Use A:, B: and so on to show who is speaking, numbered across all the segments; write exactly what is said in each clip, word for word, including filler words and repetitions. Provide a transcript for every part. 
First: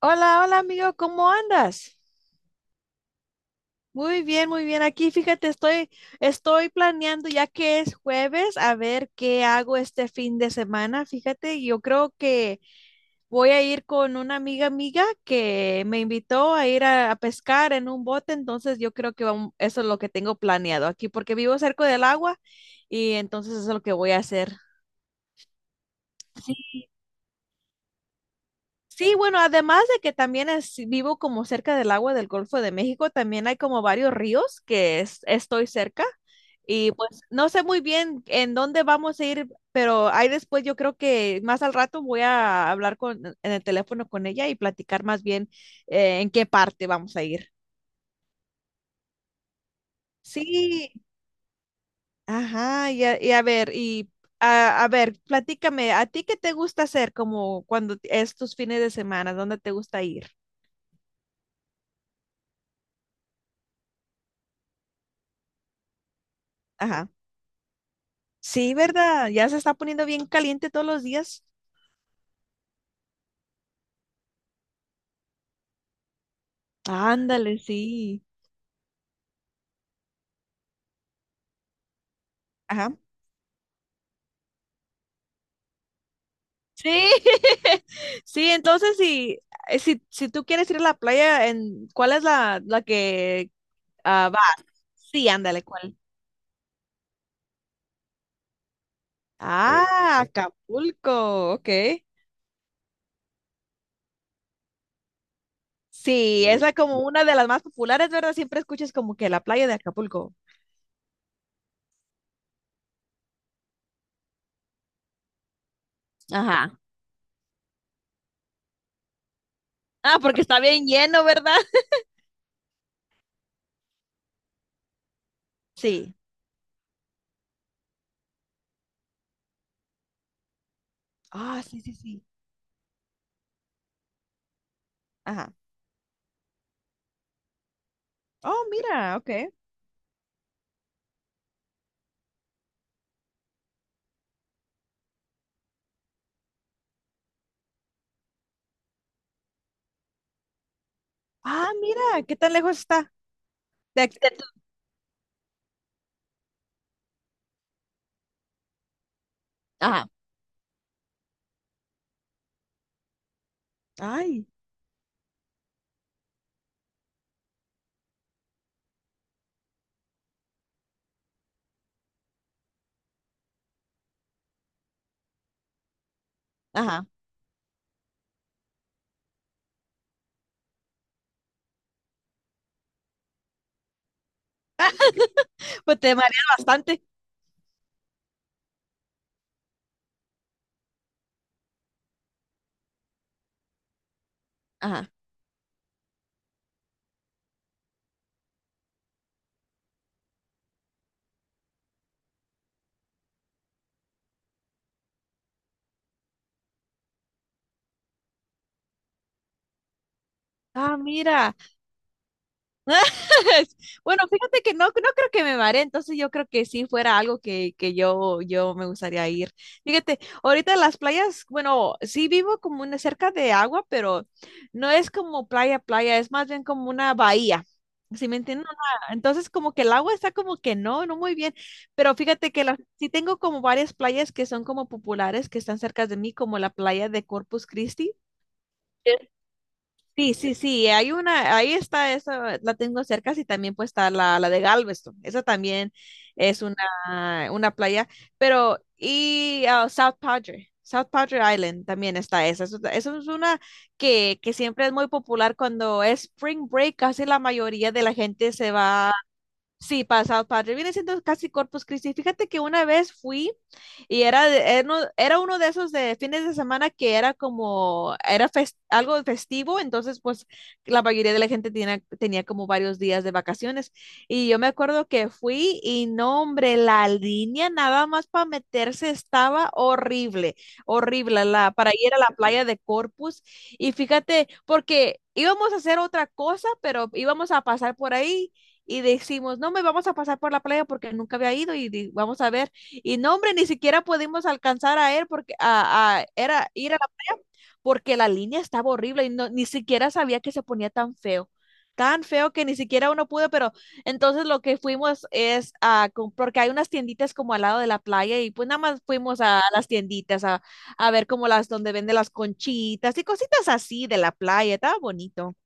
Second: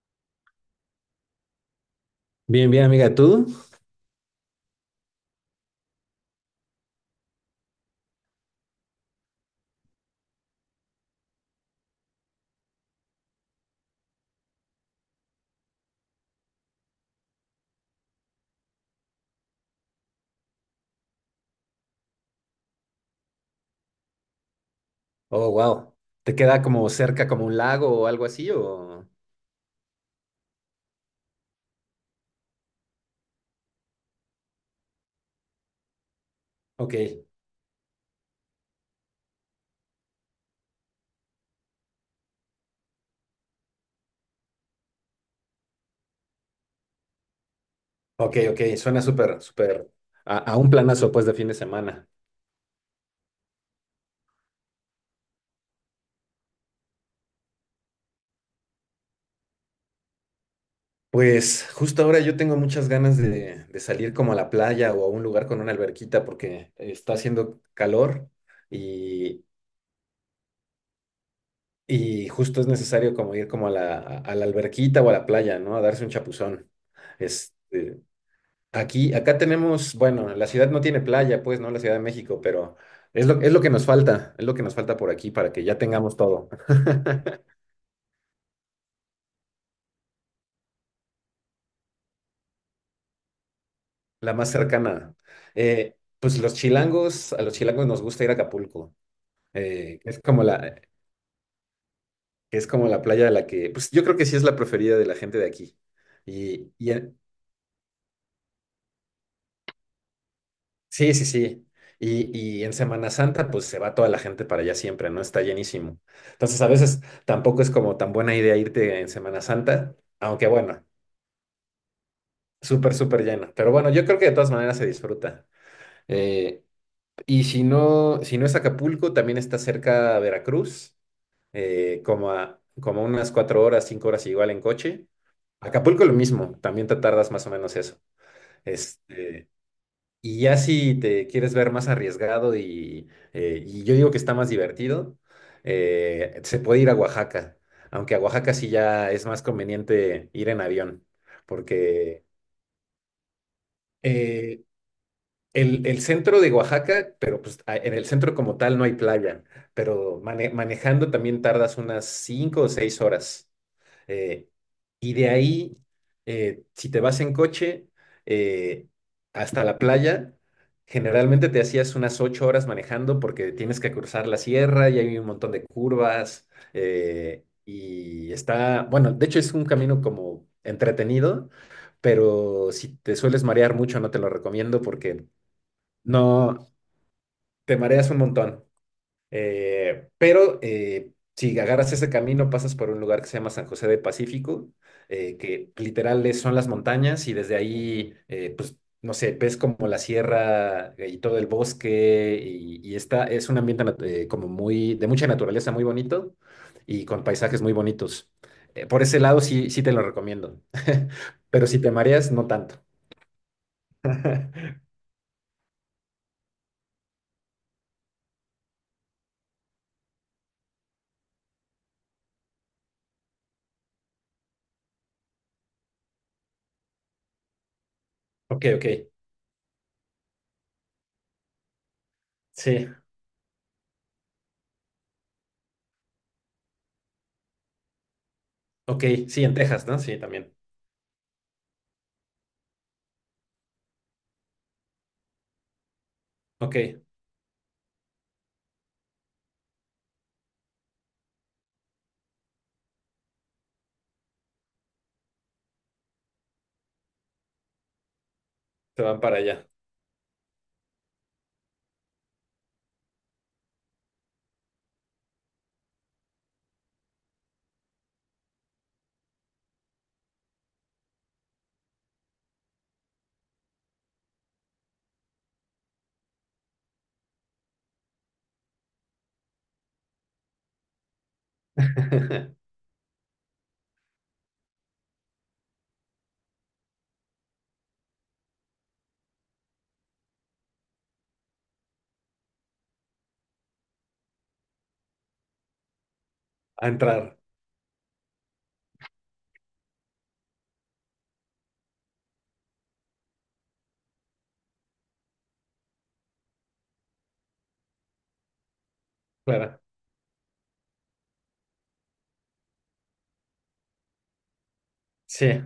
A: Hola, hola amigo, ¿cómo andas?
B: Bien, bien, amiga, ¿tú?
A: Muy bien, muy bien. Aquí, fíjate, estoy, estoy planeando ya que es jueves, a ver qué hago este fin de semana. Fíjate, yo creo que voy a ir con una amiga amiga que me invitó a ir a, a pescar en un bote, entonces yo creo que vam- eso es lo que tengo planeado aquí, porque vivo cerca del agua y entonces eso es lo que voy a hacer.
B: Oh, wow. ¿Te queda como cerca, como un lago o algo así? O...
A: Sí, bueno, además de que también es- vivo como cerca del agua del Golfo de México, también hay como varios ríos que es- estoy cerca y
B: Ok,
A: pues no sé muy bien en dónde vamos a ir, pero ahí después yo creo que más al rato voy a hablar con, en el teléfono con ella y platicar más bien eh, en qué parte vamos a ir.
B: ok, ok. Suena súper, súper a, a un
A: Sí,
B: planazo, pues, de fin de semana.
A: ajá, y a, y a ver, y a, a ver, platícame, ¿a ti qué te gusta hacer como cuando es tus fines de semana? ¿Dónde te gusta ir?
B: Pues justo ahora yo tengo muchas ganas de, de salir como a la playa o a un lugar con una alberquita porque
A: Ajá.
B: está haciendo calor
A: Sí, ¿verdad?
B: y,
A: Ya se está poniendo bien caliente todos los días.
B: y justo es necesario como ir como a la, a la alberquita o a la playa, ¿no? A darse un chapuzón.
A: Ándale,
B: Este,
A: sí.
B: Aquí, acá tenemos, bueno, la ciudad no tiene playa, pues, ¿no? La Ciudad de México, pero
A: Ajá.
B: es lo, es lo que nos falta, es lo que nos falta por aquí para que ya tengamos todo.
A: Sí, Sí, entonces si, eh, si, si tú quieres ir a la playa, en, ¿cuál es la, la que ah,
B: La
A: va?
B: más cercana.
A: Sí, ándale,
B: Eh,
A: ¿cuál?
B: pues los chilangos, a los chilangos nos gusta ir a Acapulco. Eh,
A: Ah,
B: es como la,
A: Acapulco, ok.
B: es como la playa de la que, pues yo creo que sí es la preferida de la gente de aquí.
A: Sí, es sí, la,
B: Y, y,
A: como una de las más populares, ¿verdad? Siempre escuchas como que la playa de Acapulco.
B: Sí, sí, sí. Y, y en Semana Santa, pues se va toda la gente para allá siempre, ¿no? Está llenísimo. Entonces, a
A: Ajá.
B: veces tampoco es como tan buena idea irte en Semana Santa,
A: Ah, porque
B: aunque
A: está
B: bueno,
A: bien lleno, ¿verdad?
B: súper, súper lleno. Pero bueno, yo creo que de todas maneras se disfruta.
A: Sí.
B: Eh, y si no, si no es Acapulco, también está cerca Veracruz,
A: Ah, sí, sí,
B: eh,
A: sí.
B: como a, como a unas cuatro horas, cinco horas igual en coche.
A: Ajá.
B: Acapulco lo mismo, también te tardas más o menos eso.
A: Oh, mira, ok.
B: Este, Y ya si te quieres ver más arriesgado y, eh, y yo digo que está más divertido, eh, se puede ir a Oaxaca, aunque a Oaxaca sí ya es más conveniente ir en avión,
A: Ah, mira,
B: porque
A: ¿qué tan lejos está? de- de tu-
B: eh, el, el centro de Oaxaca, pero pues a- en el centro como tal no hay playa,
A: Ajá,
B: pero mane- manejando también tardas unas cinco o seis horas.
A: ay,
B: Eh, y de ahí, eh, si te vas en coche eh, hasta la playa, generalmente te hacías unas ocho horas manejando porque tienes que cruzar la sierra y hay un montón de curvas.
A: ajá.
B: Eh, y está, bueno, de hecho es un camino como entretenido, pero si te sueles marear mucho, no te lo recomiendo porque
A: Pues te mareas
B: no,
A: bastante.
B: te mareas un montón. Eh, pero eh, si agarras ese camino, pasas por un lugar que se llama San José de Pacífico,
A: Ajá.
B: eh, que literal es- son las montañas y desde ahí, eh, pues, no sé, ves como la sierra eh, y todo el bosque y, y está, es un ambiente nat- eh, como muy, de mucha naturaleza, muy bonito y con paisajes muy bonitos. Eh, por ese lado sí, sí te lo recomiendo,
A: Ah, mira.
B: pero si te mareas, no tanto.
A: Bueno, fíjate que no, no creo que me maree, entonces yo creo que sí fuera algo que, que yo, yo me gustaría ir. Fíjate, ahorita las playas, bueno, sí vivo como una cerca de agua, pero no es como playa, playa, es más bien como una bahía. ¿Sí me
B: Ok,
A: entiendes?
B: ok,
A: Una- Entonces como que el agua está como que no, no muy bien, pero fíjate que la,
B: sí,
A: sí tengo como varias playas que son como populares, que están cerca de mí, como la playa de Corpus Christi.
B: ok, sí, en Texas, ¿no? Sí,
A: Sí, sí,
B: también.
A: sí, hay una, ahí está esa, la tengo cerca, y también pues está la, la de Galveston, esa también es
B: Ok, se
A: una, una playa, pero y ah, South Padre, South Padre Island también está esa, eso, eso es una que, que siempre es muy popular cuando es Spring Break, casi la mayoría de la gente se va.
B: van para allá.
A: Sí, pasado padre. Viene siendo casi Corpus Christi. Fíjate que una vez fui y era, de- era uno era uno de esos de fines de semana que era como, era fes- algo festivo, entonces pues la mayoría de la gente tenía, tenía como varios días de vacaciones. Y yo me acuerdo que fui y no, hombre, la línea nada más para meterse estaba horrible, horrible, la, para ir a la playa de Corpus. Y fíjate, porque íbamos a hacer otra cosa, pero íbamos a pasar por ahí y decimos, no, me vamos a pasar por la playa porque nunca había ido y di- vamos a ver. Y no, hombre, ni siquiera pudimos alcanzar a él porque a, a- era,
B: A
A: ir a la
B: entrar,
A: playa porque la línea estaba horrible y no, ni siquiera sabía que se ponía tan feo. Tan feo que ni siquiera uno pudo, pero entonces lo que fuimos es a, com- porque hay unas tienditas como al lado de la playa y pues nada más fuimos a
B: claro.
A: las tienditas a, a ver como las donde venden las conchitas y cositas así de la playa, estaba bonito.
B: Sí.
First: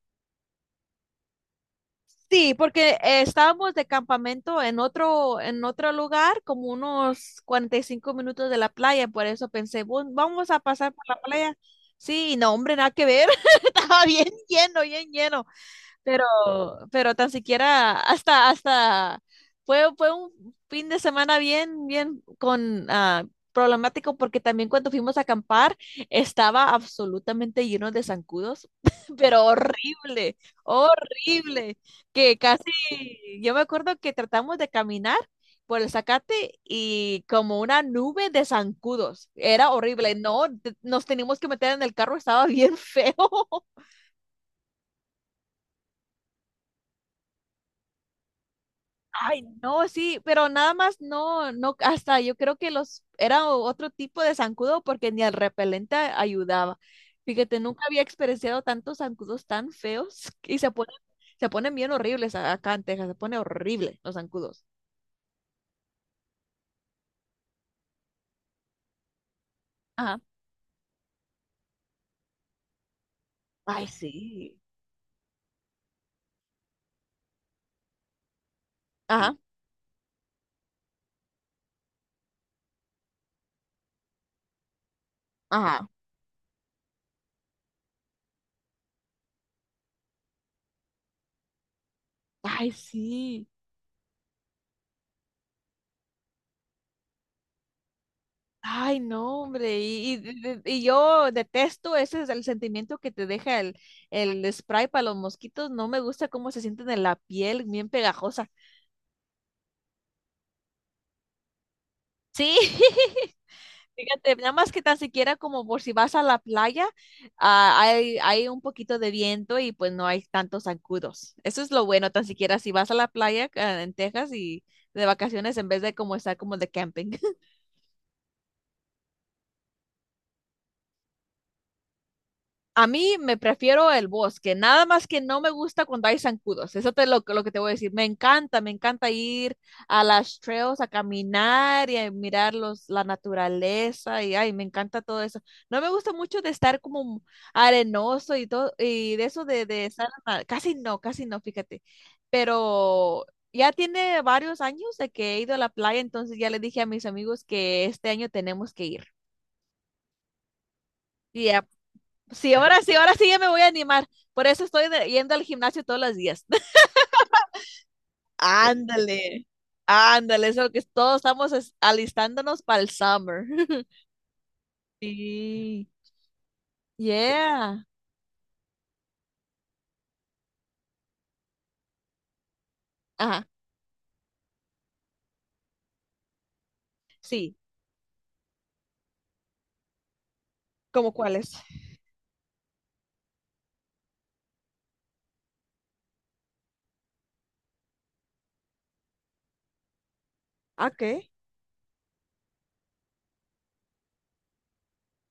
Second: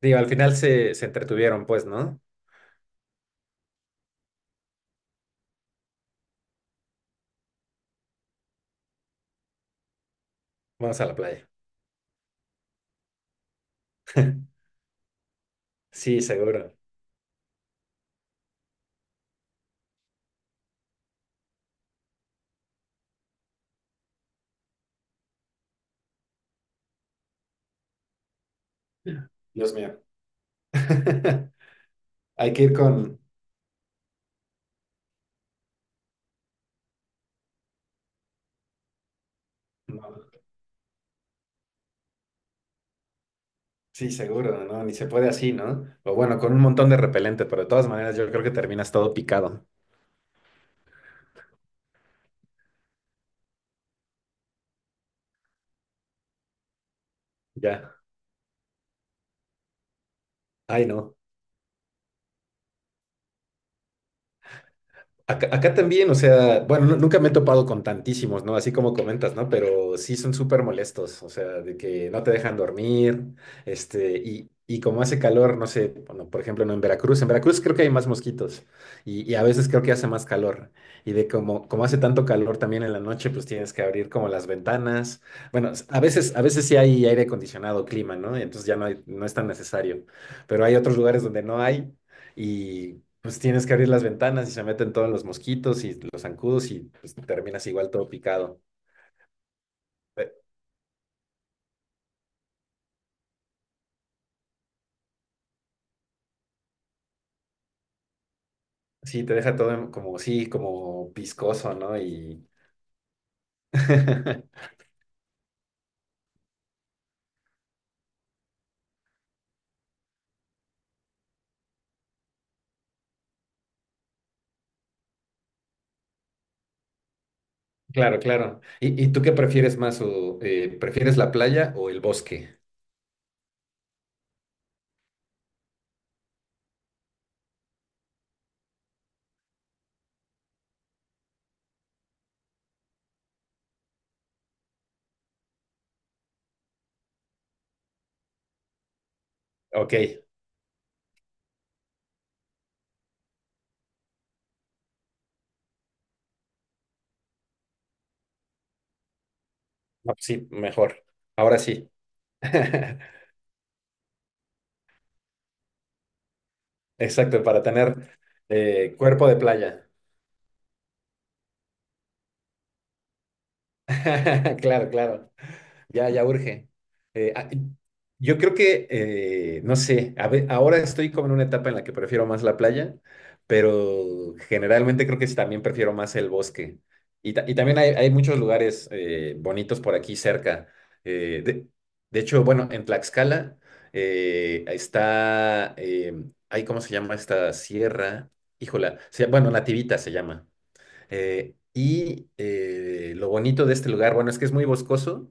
B: Digo, al final se, se entretuvieron, pues, ¿no?
A: Sí, porque eh, estábamos de campamento en otro, en otro lugar, como unos cuarenta y cinco minutos de la playa, por eso pensé, "Bu- vamos a pasar
B: Vamos
A: por
B: a la
A: la
B: playa.
A: playa." Sí, y no, hombre, nada que ver, estaba bien lleno, bien lleno,
B: Sí,
A: pero,
B: seguro.
A: pero tan siquiera hasta, hasta, fue, fue un fin de semana bien, bien con, ah, problemático porque también cuando fuimos a acampar estaba absolutamente lleno de zancudos, pero
B: Dios mío.
A: horrible, horrible, que
B: Hay que
A: casi,
B: ir con...
A: yo me acuerdo que tratamos de caminar por el zacate y como una nube de zancudos, era horrible,
B: no,
A: no, te- nos teníamos que meter en el carro, estaba bien feo.
B: sí, seguro, ¿no? Ni se puede así, ¿no? O bueno, con un montón de repelente, pero de todas maneras yo creo que terminas todo
A: Ay,
B: picado.
A: no, sí, pero nada más no, no, hasta yo creo que los, era o- otro tipo de zancudo porque ni el repelente a- ayudaba. Fíjate, nunca
B: Ya.
A: había experienciado tantos zancudos tan feos y se
B: Ay,
A: ponen,
B: no.
A: se ponen bien horribles a- acá en Texas, se pone horrible los zancudos.
B: Acá, acá también, o sea, bueno, nu- nunca me he topado con tantísimos, ¿no? Así como comentas, ¿no? Pero sí
A: Ajá.
B: son súper molestos, o sea, de que no te dejan dormir,
A: Ay,
B: este, y,
A: sí.
B: y como hace calor, no sé, bueno, por ejemplo, no en Veracruz, en Veracruz creo que hay más mosquitos y,
A: Ajá,
B: y a veces creo que hace más calor. Y de como, como hace tanto calor también en la noche, pues tienes que abrir como las ventanas. Bueno,
A: ajá.
B: a veces, a veces sí hay aire acondicionado, clima, ¿no? Entonces ya no hay- no es tan necesario. Pero hay otros lugares donde no hay.
A: Ay,
B: Y pues
A: sí.
B: tienes que abrir las ventanas y se meten todos los mosquitos y los zancudos y pues terminas igual todo picado.
A: Ay, no, hombre. Y, y,
B: Eh,
A: de- de- y yo detesto, ese es el sentimiento que te deja el, el spray para los mosquitos. No me gusta cómo se sienten en la piel, bien pegajosa.
B: Sí, te deja todo en- como, sí, como viscoso, ¿no? Y
A: Sí, fíjate, nada más que tan siquiera como por si vas a la playa, ah, hay, hay un poquito de viento y pues no hay tantos zancudos. Eso es lo bueno, tan siquiera si vas a la playa ah, en Texas y de vacaciones en vez de como estar como de camping.
B: claro, claro. ¿Y, y tú qué prefieres más? O, eh, ¿prefieres la playa o el bosque?
A: A mí me prefiero el bosque, nada más que no me gusta cuando hay zancudos. Eso es lo, que- lo que te voy a decir. Me encanta, me encanta ir a las trails a caminar y a mirar los, la naturaleza y ay, me encanta todo eso. No me gusta mucho de estar como arenoso y todo y de eso de, de
B: Ok,
A: estar
B: no,
A: a- casi no, casi no, fíjate. Pero ya tiene varios años de que he ido a la playa, entonces ya le dije a mis amigos que este año tenemos que ir.
B: pues sí, mejor. Ahora
A: Ya
B: sí.
A: sí, ahora sí, ahora sí ya me voy a animar. Por eso estoy de- yendo al gimnasio todos los días.
B: Exacto, para tener eh, cuerpo de
A: Ándale,
B: playa.
A: ándale, eso que todos estamos es- alistándonos para el summer.
B: Claro, claro.
A: Sí.
B: Ya, ya urge. Eh, ah,
A: Yeah.
B: yo creo que, eh, no sé, a ve- ahora estoy como en una etapa en la que prefiero más la playa,
A: Ajá,
B: pero generalmente creo que sí también prefiero más el bosque. Y, ta- y
A: sí.
B: también hay, hay muchos lugares eh, bonitos por aquí cerca.
A: ¿Cómo
B: Eh,
A: cuáles?
B: de, de hecho, bueno, en Tlaxcala eh, está, eh, ay, ¿cómo se llama esta sierra? Híjola, se- bueno, Nativita se llama.
A: Ah, ¿qué?
B: Eh, y eh, lo bonito de este lugar, bueno, es que es muy boscoso,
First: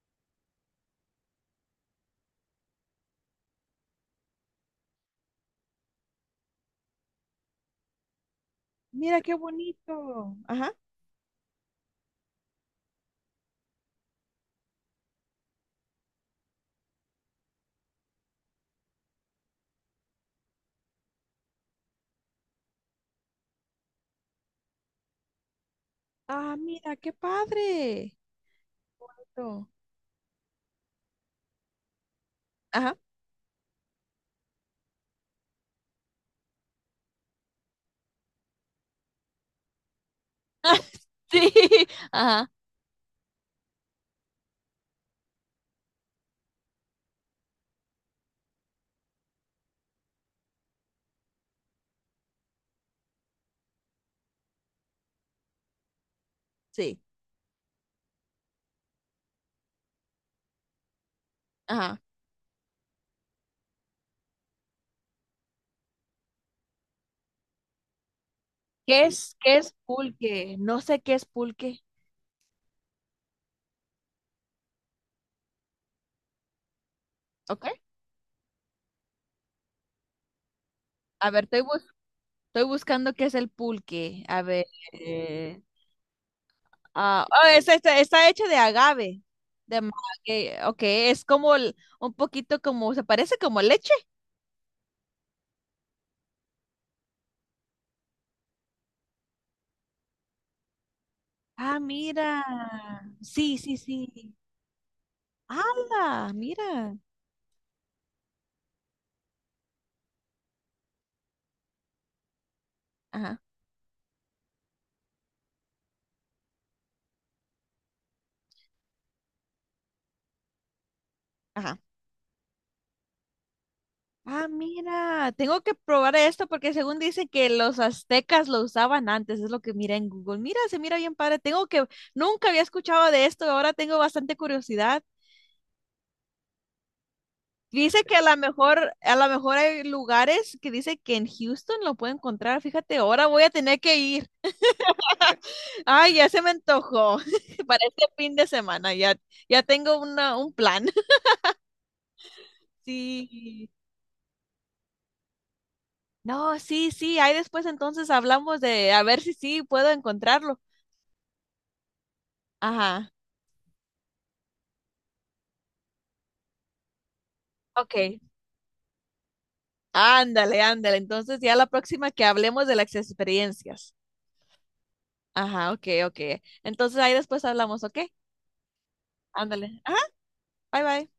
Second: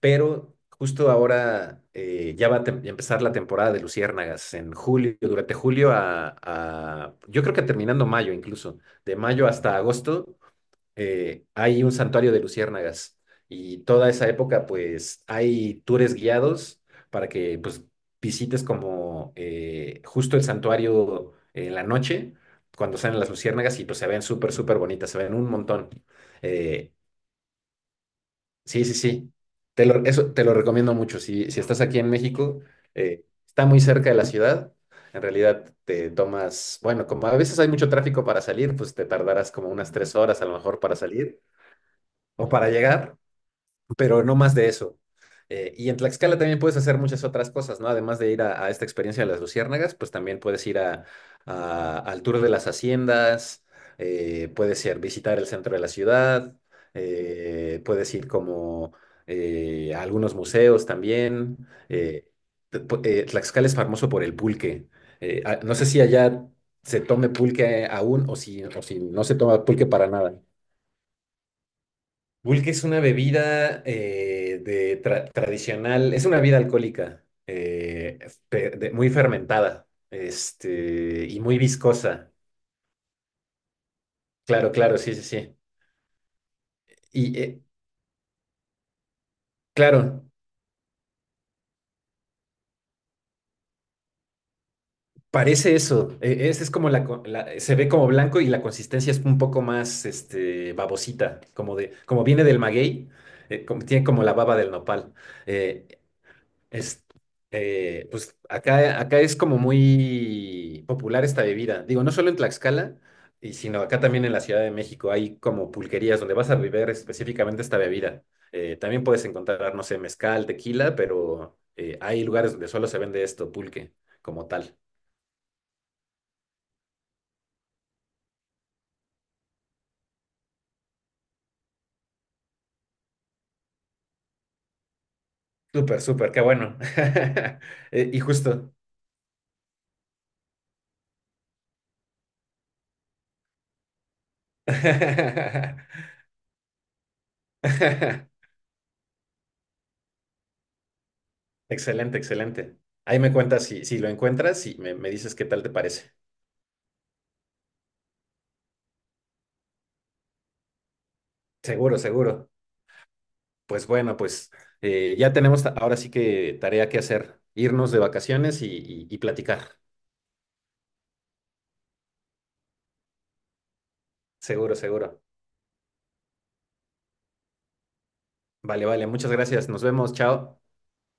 B: pero justo ahora eh, ya va a tem- empezar la temporada de luciérnagas en julio, durante julio a, a- yo creo que terminando mayo incluso, de
A: Mira qué
B: mayo hasta
A: bonito.
B: agosto
A: Ajá.
B: eh, hay un santuario de luciérnagas y toda esa época pues hay tours guiados para que pues visites como eh, justo el santuario en la noche cuando salen las luciérnagas y pues se ven súper súper bonitas, se ven un montón.
A: Ah,
B: Eh,
A: mira, qué padre.
B: sí, sí, sí.
A: Esto.
B: Te lo, eso te lo recomiendo mucho. Si, si estás aquí en México,
A: Ajá.
B: eh, está muy cerca de la ciudad. En realidad te tomas, bueno, como a veces hay mucho tráfico para salir, pues te tardarás como unas tres horas a lo mejor para salir
A: Sí. Ajá,
B: o para llegar, pero no más de eso. Eh, y en Tlaxcala también puedes hacer muchas otras cosas, ¿no? Además de ir a, a esta experiencia de las luciérnagas, pues también puedes ir a, a- al tour de las haciendas, eh, puedes ir visitar el centro de la ciudad,
A: sí.
B: eh, puedes ir como eh, a algunos museos también.
A: Ajá.
B: Eh, te- pu- eh, Tlaxcala es famoso por el pulque. Eh, ah, no sé si allá se tome pulque aún o si, o si
A: ¿Qué
B: no se
A: es, qué
B: toma
A: es
B: pulque para nada.
A: pulque? No sé qué es pulque.
B: Pulque es una bebida eh, de tra- tradicional, es una bebida alcohólica,
A: Ok.
B: eh, fe- de- muy fermentada, este,
A: A
B: y
A: ver,
B: muy
A: estoy
B: viscosa.
A: Estoy buscando qué es el pulque. A ver.
B: Claro, claro, sí, sí, sí.
A: eh, ah,
B: Y
A: oh,
B: eh,
A: es- está, está hecho de agave. De, ma-
B: claro,
A: que- ok, es como el- un poquito como, se parece como leche.
B: Parece eso. eh, es, es como la, co- la- se ve como blanco y la consistencia es un poco más, este, babosita, como
A: Ah,
B: de, como
A: mira.
B: viene del maguey,
A: Sí,
B: eh,
A: sí,
B: como- tiene como la
A: sí.
B: baba del nopal. eh,
A: ¡Hala! Mira.
B: Es, eh, pues acá, acá es como muy popular esta bebida. Digo, no solo en Tlaxcala,
A: Ajá,
B: y sino acá también en la Ciudad de México hay como pulquerías donde vas a beber específicamente esta bebida. Eh, también puedes encontrar, no sé, mezcal, tequila, pero
A: ajá.
B: eh, hay lugares donde solo se vende esto, pulque, como
A: Ah,
B: tal.
A: mira. Tengo que probar esto porque según dicen que los aztecas lo usaban antes. Es lo que mira en Google. Mira, se mira bien padre. Tengo que, nunca había escuchado de esto. Ahora tengo bastante curiosidad.
B: Súper, súper, qué bueno.
A: Dice
B: Eh,
A: que
B: y
A: a lo
B: justo.
A: mejor, a lo mejor hay lugares que dice que en Houston lo puede encontrar. Fíjate, ahora voy a tener que ir. Ay, ya se me antojó para este fin de semana. Ya, ya tengo una, un plan.
B: Excelente, excelente. Ahí me cuentas
A: Sí.
B: si, si lo encuentras y me, me dices qué tal te parece.
A: No, sí, sí. Ahí después entonces hablamos de a ver si sí puedo encontrarlo.
B: Seguro, seguro.
A: Ajá.
B: Pues bueno, pues eh, ya tenemos ta- ahora sí que tarea que hacer, irnos de
A: Ok.
B: vacaciones y, y y platicar.
A: Ándale, ándale. Entonces ya la próxima que hablemos de las experiencias.
B: Seguro, seguro.
A: Ajá, ok, ok. Entonces ahí después hablamos, ¿ok?
B: Vale, vale, muchas gracias.
A: Ándale.
B: Nos
A: Ajá.
B: vemos, chao.
A: Bye, bye.